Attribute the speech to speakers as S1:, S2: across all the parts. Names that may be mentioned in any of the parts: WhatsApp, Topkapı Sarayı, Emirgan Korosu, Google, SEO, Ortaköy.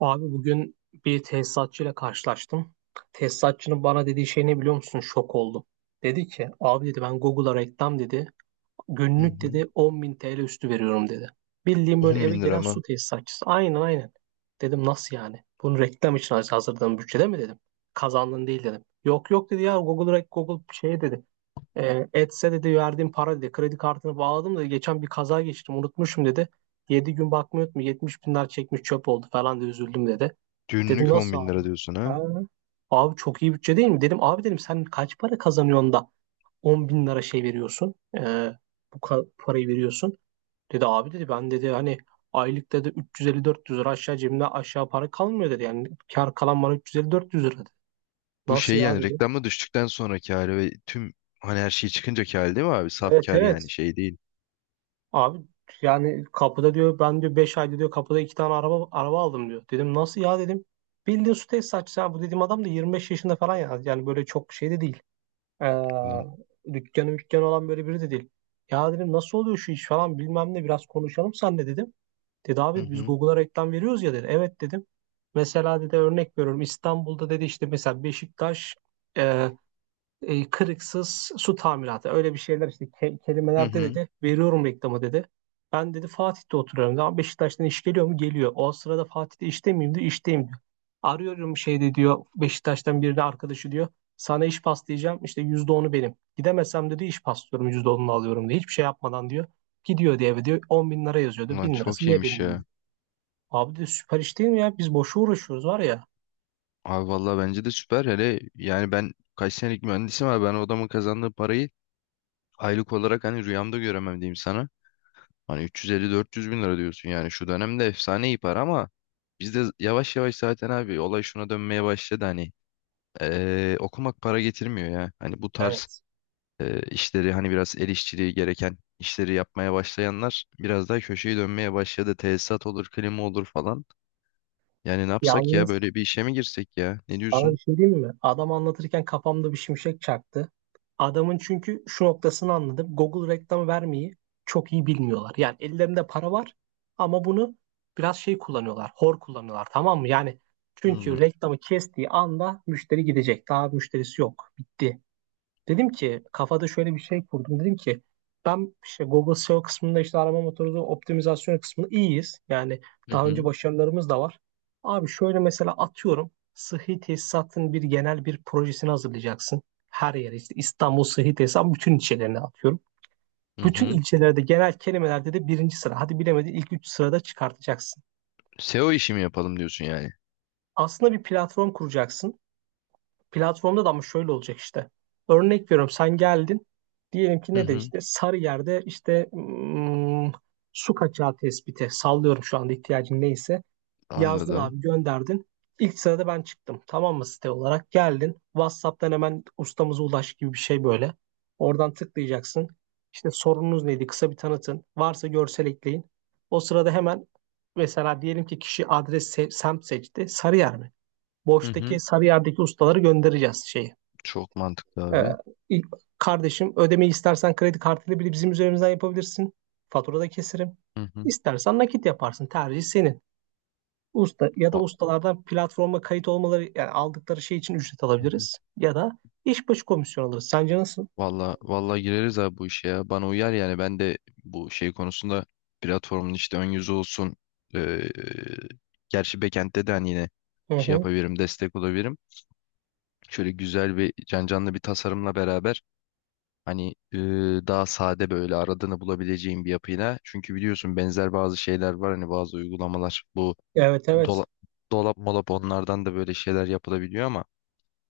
S1: Abi bugün bir tesisatçıyla karşılaştım. Tesisatçının bana dediği şey ne biliyor musun? Şok oldum. Dedi ki abi dedi ben Google'a reklam dedi.
S2: Hı
S1: Günlük
S2: hı.
S1: dedi 10.000 TL üstü veriyorum dedi. Bildiğim böyle
S2: 10
S1: eve
S2: bin
S1: gelen
S2: lira
S1: su
S2: mı?
S1: tesisatçısı. Aynen aynen. Dedim nasıl yani? Bunu reklam için hazırladığın bütçede mi dedim. Kazandın değil dedim. Yok yok dedi ya Google, Google şey dedi. Etse dedi verdiğim para dedi. Kredi kartını bağladım da geçen bir kaza geçirdim unutmuşum dedi. 7 gün bakmıyordum, 70 binler çekmiş, çöp oldu falan da üzüldüm dedi. Dedim
S2: Günlük 10
S1: nasıl
S2: bin
S1: abi?
S2: lira diyorsun ha?
S1: Ha, abi çok iyi bütçe değil mi? Dedim abi dedim sen kaç para kazanıyorsun da 10.000 lira şey veriyorsun. Bu parayı veriyorsun. Dedi abi dedi ben dedi hani aylık dedi 350-400 lira aşağı, cebimde aşağı para kalmıyor dedi. Yani kar kalan bana 350-400 lira dedi.
S2: Bu
S1: Nasıl
S2: şey
S1: ya
S2: yani
S1: dedi.
S2: reklamda düştükten sonraki hali ve tüm hani her şey çıkınca hali, değil mi abi? Saf
S1: Evet
S2: kar yani,
S1: evet.
S2: şey değil.
S1: Abi yani kapıda diyor, ben diyor 5 ayda diyor kapıda 2 tane araba aldım diyor. Dedim nasıl ya dedim. Bildiğin su tesisatçısı ha, bu dediğim adam da 25 yaşında falan ya. Yani böyle çok şey de değil.
S2: Ulan,
S1: Dükkanı mükkanı olan böyle biri de değil. Ya dedim nasıl oluyor şu iş falan bilmem ne, biraz konuşalım senle dedim. Dedi
S2: hı
S1: abi biz
S2: hı,
S1: Google'a reklam veriyoruz ya dedi. Evet dedim. Mesela dedi örnek veriyorum İstanbul'da dedi, işte mesela Beşiktaş e, kırıksız su tamiratı, öyle bir şeyler işte,
S2: hı
S1: kelimelerde
S2: hı.
S1: dedi veriyorum reklamı dedi. Ben dedi Fatih'te oturuyorum. Daha Beşiktaş'tan iş geliyor mu? Geliyor. O sırada Fatih'te işte miyim diyor. İşteyim diyor. Arıyorum şeyde diyor, Beşiktaş'tan birini, arkadaşı diyor. Sana iş paslayacağım işte, %10'u benim. Gidemezsem dedi iş paslıyorum, %10'unu alıyorum diyor. Hiçbir şey yapmadan diyor. Gidiyor diye eve, diyor 10 bin lira yazıyordu.
S2: Ulan,
S1: 1.000 lirası
S2: çok
S1: yine
S2: iyiymiş
S1: benim diyor.
S2: ya.
S1: Abi de süper iş değil mi ya? Biz boşu uğraşıyoruz var ya.
S2: Abi vallahi bence de süper, hele yani ben kaç senelik mühendisim abi, ben o adamın kazandığı parayı aylık olarak hani rüyamda göremem diyeyim sana. Hani 350-400 bin lira diyorsun, yani şu dönemde efsane iyi para ama biz de yavaş yavaş zaten abi olay şuna dönmeye başladı hani, okumak para getirmiyor ya. Hani bu tarz
S1: Evet.
S2: işleri, hani biraz el işçiliği gereken işleri yapmaya başlayanlar biraz daha köşeyi dönmeye başladı. Tesisat olur, klima olur falan. Yani ne yapsak ya,
S1: Yalnız
S2: böyle bir işe mi girsek ya? Ne
S1: sana bir
S2: diyorsun?
S1: şey diyeyim mi? Adam anlatırken kafamda bir şimşek çaktı. Adamın çünkü şu noktasını anladım. Google reklam vermeyi çok iyi bilmiyorlar. Yani ellerinde para var ama bunu biraz şey kullanıyorlar. Hor kullanıyorlar, tamam mı? Yani
S2: Hmm.
S1: çünkü reklamı kestiği anda müşteri gidecek. Daha müşterisi yok. Bitti. Dedim ki kafada şöyle bir şey kurdum. Dedim ki ben işte Google SEO kısmında, işte arama motoru optimizasyon kısmında iyiyiz. Yani
S2: Hı
S1: daha önce
S2: hı.
S1: başarılarımız da var. Abi şöyle, mesela atıyorum sıhhi tesisatın bir genel bir projesini hazırlayacaksın. Her yere, işte İstanbul sıhhi tesisat, bütün ilçelerine atıyorum.
S2: Hı
S1: Bütün
S2: hı.
S1: ilçelerde genel kelimelerde de birinci sıra. Hadi bilemedin ilk üç sırada çıkartacaksın.
S2: SEO işi mi yapalım diyorsun yani?
S1: Aslında bir platform kuracaksın. Platformda da ama şöyle olacak işte. Örnek veriyorum, sen geldin. Diyelim ki
S2: Hı
S1: ne de
S2: hı.
S1: işte Sarıyer'de, işte su kaçağı tespiti, sallıyorum, şu anda ihtiyacın neyse. Yazdın
S2: Anladım.
S1: abi, gönderdin. İlk sırada ben çıktım. Tamam mı? Site olarak geldin. WhatsApp'tan hemen ustamıza ulaş gibi bir şey böyle. Oradan tıklayacaksın. İşte sorununuz neydi? Kısa bir tanıtın. Varsa görsel ekleyin. O sırada hemen, mesela diyelim ki kişi adres semt seçti. Sarıyer mi?
S2: Hı hı.
S1: Boş'taki Sarıyer'deki ustaları göndereceğiz şeyi.
S2: Çok mantıklı
S1: Ee,
S2: abi.
S1: ilk- Kardeşim, ödemeyi istersen kredi kartıyla bile bizim üzerimizden yapabilirsin. Faturada keserim.
S2: Hı hı.
S1: İstersen nakit yaparsın. Tercih senin. Usta ya da
S2: Va-
S1: ustalardan platforma kayıt olmaları, yani aldıkları şey için ücret
S2: hı hı.
S1: alabiliriz. Ya da iş başı komisyon alırız. Sence nasıl?
S2: Valla valla, gireriz abi bu işe ya. Bana uyar, yani ben de bu şey konusunda platformun işte ön yüzü olsun. eee, gerçi backend'de de hani yine
S1: Hı
S2: şey
S1: hı.
S2: yapabilirim, destek olabilirim. Şöyle güzel bir canlı bir tasarımla beraber, hani daha sade, böyle aradığını bulabileceğin bir yapıyla. Çünkü biliyorsun benzer bazı şeyler var, hani bazı uygulamalar bu
S1: Evet
S2: dola-
S1: evet.
S2: dolap molap onlardan da böyle şeyler yapılabiliyor ama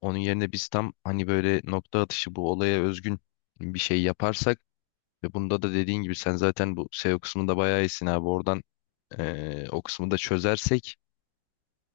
S2: onun yerine biz tam hani böyle nokta atışı bu olaya özgün bir şey yaparsak ve bunda da dediğin gibi sen zaten bu SEO kısmında bayağı iyisin abi. Oradan o kısmı da çözersek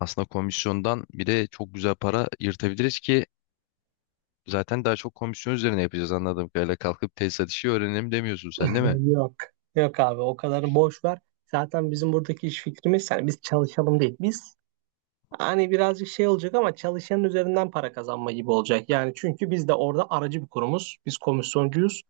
S2: aslında komisyondan bir de çok güzel para yırtabiliriz ki zaten daha çok komisyon üzerine yapacağız anladığım kadarıyla. Kalkıp tesisat işi öğrenelim demiyorsun sen, değil mi?
S1: Yok. Yok abi, o kadarını boş ver. Zaten bizim buradaki iş fikrimiz, yani biz çalışalım değil. Biz hani birazcık şey olacak ama çalışanın üzerinden para kazanma gibi olacak. Yani çünkü biz de orada aracı bir kurumuz. Biz komisyoncuyuz.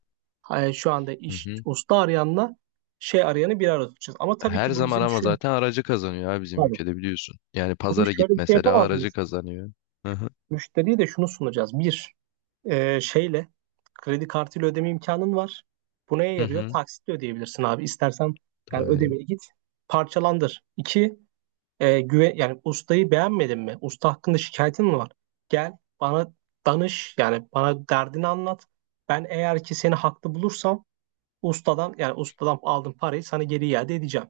S1: Ha, şu anda
S2: Hı
S1: iş,
S2: hı.
S1: usta arayanla şey arayanı bir arada tutacağız. Ama tabii
S2: Her
S1: ki bu
S2: zaman,
S1: bizim
S2: ama
S1: şu
S2: zaten aracı kazanıyor abi, bizim
S1: tabii.
S2: ülkede biliyorsun. Yani
S1: Ama
S2: pazara git
S1: şöyle bir şey
S2: mesela,
S1: yapamaz
S2: aracı
S1: mıyız?
S2: kazanıyor. Hı hı.
S1: Müşteriye de şunu sunacağız. Bir, şeyle, kredi kartıyla ödeme imkanın var. Bu neye
S2: Hı
S1: yarıyor?
S2: hı.
S1: Taksitle ödeyebilirsin abi. İstersen, yani
S2: Tabii.
S1: ödemeni git parçalandır. İki, güven, yani ustayı beğenmedin mi? Usta hakkında şikayetin mi var? Gel bana danış, yani bana derdini anlat. Ben eğer ki seni haklı bulursam ustadan, yani ustadan aldığım parayı sana geri iade edeceğim.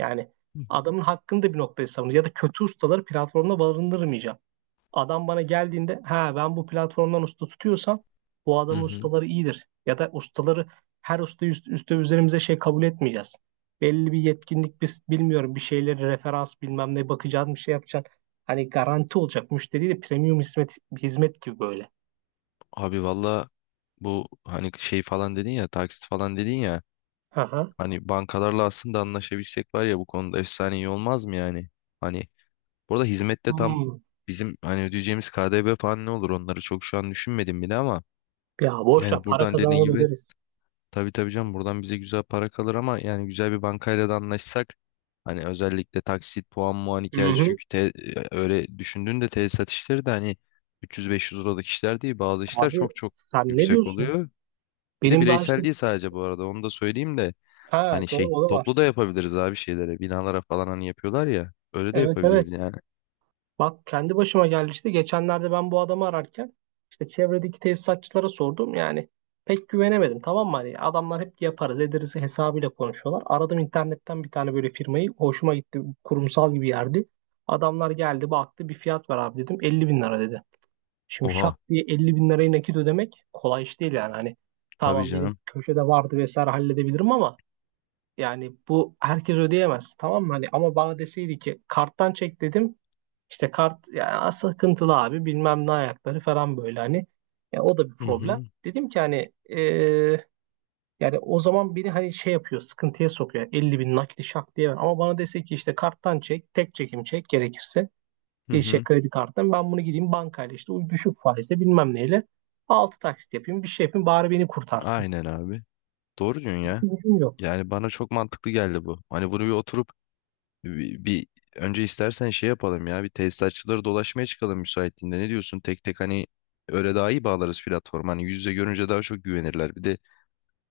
S1: Yani
S2: Hı
S1: adamın hakkını da bir noktaya savunuyor ya da kötü ustaları platformda barındırmayacağım. Adam bana geldiğinde ha, ben bu platformdan usta tutuyorsam bu adamın
S2: hı.
S1: ustaları iyidir. Ya da ustaları, her usta üste üzerimize şey kabul etmeyeceğiz. Belli bir yetkinlik, biz bilmiyorum, bir şeyleri referans, bilmem ne, bakacaksın, bir şey yapacaksın. Hani garanti olacak, müşteri de premium hizmet gibi böyle.
S2: Abi valla, bu hani şey falan dedin ya, taksit falan dedin ya,
S1: Hı hı.
S2: hani bankalarla aslında anlaşabilsek var ya, bu konuda efsane iyi olmaz mı yani? Hani burada hizmette tam
S1: Hmm.
S2: bizim hani ödeyeceğimiz KDV falan ne olur onları çok şu an düşünmedim bile, ama
S1: Ya boş ver,
S2: yani
S1: para
S2: buradan dediğin
S1: kazanalım,
S2: gibi,
S1: öderiz.
S2: tabii tabii canım, buradan bize güzel para kalır, ama yani güzel bir bankayla da anlaşsak hani, özellikle taksit puan muan
S1: Hı
S2: hikayesi,
S1: hı.
S2: çünkü öyle düşündüğünde tesisat işleri de hani 300-500 liralık işler değil, bazı işler
S1: Abi
S2: çok çok
S1: sen ne
S2: yüksek
S1: diyorsun?
S2: oluyor. Bir de
S1: Benim daha işte,
S2: bireysel değil sadece, bu arada onu da söyleyeyim de,
S1: ha
S2: hani şey,
S1: doğru, o da var.
S2: toplu da yapabiliriz abi, şeylere, binalara falan hani yapıyorlar ya, öyle de
S1: Evet
S2: yapabiliriz
S1: evet.
S2: yani.
S1: Bak, kendi başıma geldi işte. Geçenlerde ben bu adamı ararken işte çevredeki tesisatçılara sordum. Yani pek güvenemedim, tamam mı? Hani adamlar hep yaparız ederiz hesabıyla konuşuyorlar. Aradım internetten bir tane böyle firmayı. Hoşuma gitti. Kurumsal gibi yerdi. Adamlar geldi, baktı, bir fiyat var abi dedim. 50 bin lira dedi. Şimdi şak
S2: Oha.
S1: diye 50 bin lirayı nakit ödemek kolay iş değil yani. Hani
S2: Tabii
S1: tamam, benim
S2: canım.
S1: köşede vardı, vesaire, halledebilirim ama yani bu herkes ödeyemez, tamam mı? Hani ama bana deseydi ki karttan çek dedim. İşte kart ya, sıkıntılı abi, bilmem ne ayakları falan, böyle hani. Ya o da bir
S2: Hı
S1: problem.
S2: hı,
S1: Dedim ki hani yani o zaman beni hani şey yapıyor, sıkıntıya sokuyor. Yani 50.000 nakdi şak diye ver. Ama bana dese ki işte karttan çek, tek çekim çek gerekirse.
S2: hı
S1: Bir şey,
S2: hı.
S1: kredi karttan ben bunu gideyim bankayla, işte o düşük faizle, bilmem neyle. Altı taksit yapayım, bir şey yapayım, bari beni kurtarsın.
S2: Aynen abi. Doğru diyorsun ya.
S1: Gücüm yok.
S2: Yani bana çok mantıklı geldi bu. Hani bunu bir oturup, bir önce istersen şey yapalım ya, bir tesisatçıları dolaşmaya çıkalım müsaitliğinde, ne diyorsun? Tek tek hani, öyle daha iyi bağlarız platform. Hani yüz yüze görünce daha çok güvenirler. Bir de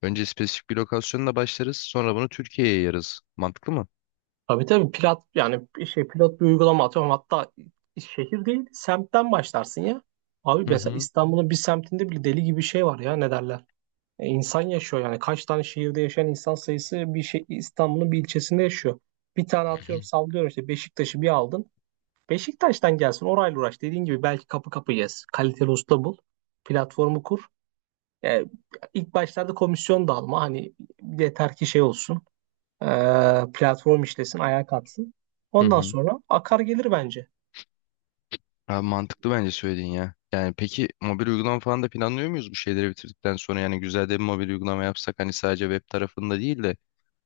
S2: önce spesifik bir lokasyonla başlarız, sonra bunu Türkiye'ye yayarız. Mantıklı mı?
S1: Tabii tabii, pilot, yani bir şey, pilot bir uygulama atıyorum, hatta şehir değil semtten başlarsın ya. Abi
S2: Hı
S1: mesela
S2: hı.
S1: İstanbul'un bir semtinde bile deli gibi şey var ya, ne derler. İnsan yaşıyor, yani kaç tane şehirde yaşayan insan sayısı bir şey İstanbul'un bir ilçesinde yaşıyor. Bir tane atıyorum, sallıyorum, işte Beşiktaş'ı bir aldın. Beşiktaş'tan gelsin, orayla uğraş, dediğin gibi belki kapı kapı gez. Kaliteli usta bul. Platformu kur. E, ilk başlarda komisyon da alma, hani yeter ki şey olsun, e, platform işlesin, ayağa kalksın.
S2: Hı
S1: Ondan
S2: hı.
S1: sonra akar gelir bence.
S2: Abi mantıklı bence söylediğin ya. Yani peki mobil uygulama falan da planlıyor muyuz bu şeyleri bitirdikten sonra? Yani güzel de bir mobil uygulama yapsak hani, sadece web tarafında değil de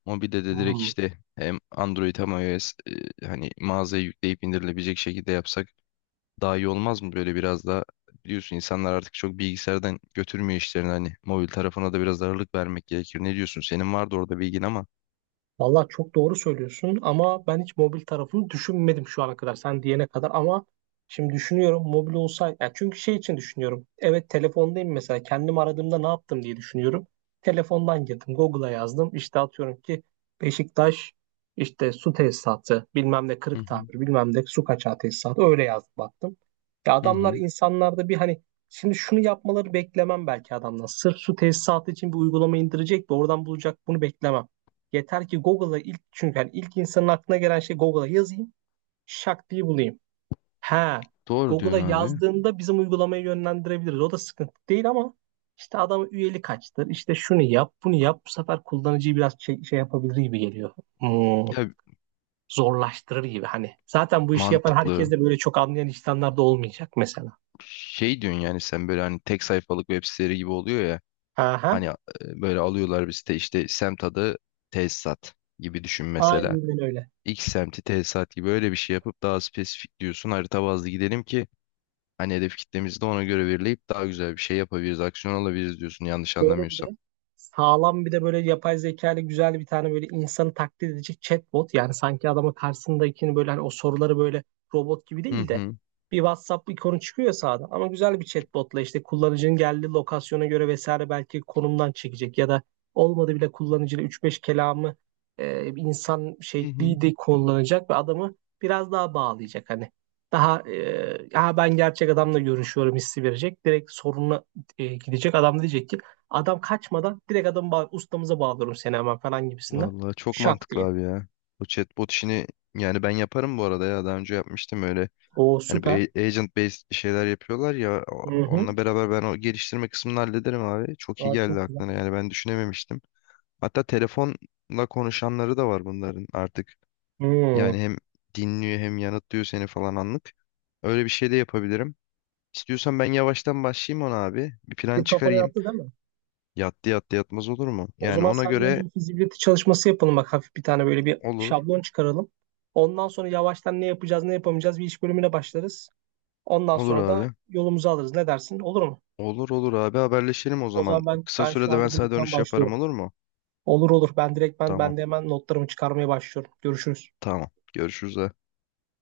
S2: mobilde de direkt,
S1: Hmm.
S2: işte hem Android hem iOS, hani mağazaya yükleyip indirilebilecek şekilde yapsak daha iyi olmaz mı? Böyle biraz da, biliyorsun, insanlar artık çok bilgisayardan götürmüyor işlerini, hani mobil tarafına da biraz ağırlık vermek gerekir. Ne diyorsun? Senin vardı orada bilgin ama.
S1: Vallahi çok doğru söylüyorsun ama ben hiç mobil tarafını düşünmedim şu ana kadar, sen diyene kadar, ama şimdi düşünüyorum mobil olsaydı, yani çünkü şey için düşünüyorum, evet telefondayım, mesela kendim aradığımda ne yaptım diye düşünüyorum, telefondan girdim Google'a, yazdım işte atıyorum ki Beşiktaş işte su tesisatı bilmem ne
S2: Hı
S1: kırık
S2: hı.
S1: tamir bilmem ne su kaçağı tesisatı, öyle yazdım, baktım. Ya
S2: Hı
S1: adamlar,
S2: hı.
S1: insanlarda bir hani. Şimdi şunu yapmaları beklemem belki adamdan. Sırf su tesisatı için bir uygulama indirecek de oradan bulacak, bunu beklemem. Yeter ki Google'a ilk, çünkü yani ilk insanın aklına gelen şey Google'a yazayım, şak diye bulayım. Ha,
S2: Doğru diyorsun
S1: Google'a
S2: abi.
S1: yazdığında bizim uygulamayı yönlendirebiliriz. O da sıkıntı değil ama işte adam üyeli kaçtır. İşte şunu yap, bunu yap. Bu sefer kullanıcıyı biraz şey yapabilir gibi geliyor. Hmm,
S2: Ya
S1: Zorlaştırır gibi hani. Zaten bu işi yapan herkes
S2: mantıklı.
S1: de böyle çok anlayan insanlar da olmayacak mesela.
S2: Şey diyorsun yani, sen böyle hani tek sayfalık web siteleri gibi oluyor ya.
S1: Aha,
S2: Hani böyle alıyorlar bir site, işte semt adı, tesisat gibi düşün mesela.
S1: aynen öyle.
S2: X semti tesisat gibi öyle bir şey yapıp, daha spesifik diyorsun, harita bazlı gidelim ki hani hedef kitlemizi de ona göre belirleyip daha güzel bir şey yapabiliriz, aksiyon alabiliriz diyorsun, yanlış
S1: Şöyle bir
S2: anlamıyorsam.
S1: de sağlam, bir de böyle yapay zeka ile güzel bir tane böyle insanı taklit edecek chatbot. Yani sanki adamın karşısındakini böyle hani, o soruları böyle robot gibi
S2: Hı
S1: değil de,
S2: hı.
S1: bir WhatsApp ikonu çıkıyor ya sağda, ama güzel bir chatbotla işte kullanıcının geldiği lokasyona göre vesaire, belki konumdan çekecek ya da olmadı bile kullanıcıyla üç beş kelamı, insan
S2: Hı hı.
S1: şekli de kullanacak ve adamı biraz daha bağlayacak hani. Daha e, Ya ben gerçek adamla görüşüyorum hissi verecek. Direkt sorununa gidecek. Adam da diyecek ki, adam kaçmadan direkt adamı ustamıza bağlıyorum seni hemen falan gibisinden.
S2: Vallahi çok
S1: Şak
S2: mantıklı
S1: diye.
S2: abi ya. Bu chatbot işini, yani ben yaparım bu arada ya, daha önce yapmıştım öyle.
S1: O
S2: Hani
S1: süper.
S2: bir agent based şeyler yapıyorlar ya,
S1: Hı hı.
S2: onunla beraber ben o geliştirme kısmını hallederim abi. Çok iyi
S1: Aa,
S2: geldi
S1: çok güzel.
S2: aklına, yani ben düşünememiştim. Hatta telefonla konuşanları da var bunların artık.
S1: Hı.
S2: Yani hem dinliyor hem yanıtlıyor seni falan, anlık. Öyle bir şey de yapabilirim. İstiyorsan ben yavaştan başlayayım ona abi. Bir plan
S1: Fikir kafana
S2: çıkarayım.
S1: yattı değil mi?
S2: Yattı yattı, yatmaz olur mu?
S1: O
S2: Yani
S1: zaman
S2: ona
S1: senden
S2: göre
S1: önce bir fizibilite çalışması yapalım, bak hafif bir tane böyle bir
S2: olur.
S1: şablon çıkaralım. Ondan sonra yavaştan ne yapacağız ne yapamayacağız, bir iş bölümüne başlarız. Ondan
S2: Olur
S1: sonra da
S2: abi.
S1: yolumuzu alırız. Ne dersin? Olur mu?
S2: Olur olur abi, haberleşelim o
S1: O
S2: zaman.
S1: zaman ben
S2: Kısa
S1: ben şu
S2: sürede ben
S1: anda
S2: sana
S1: direktmen
S2: dönüş yaparım,
S1: başlıyorum.
S2: olur mu?
S1: Olur olur. Ben direktmen,
S2: Tamam
S1: ben de hemen notlarımı çıkarmaya başlıyorum. Görüşürüz.
S2: tamam. Görüşürüz.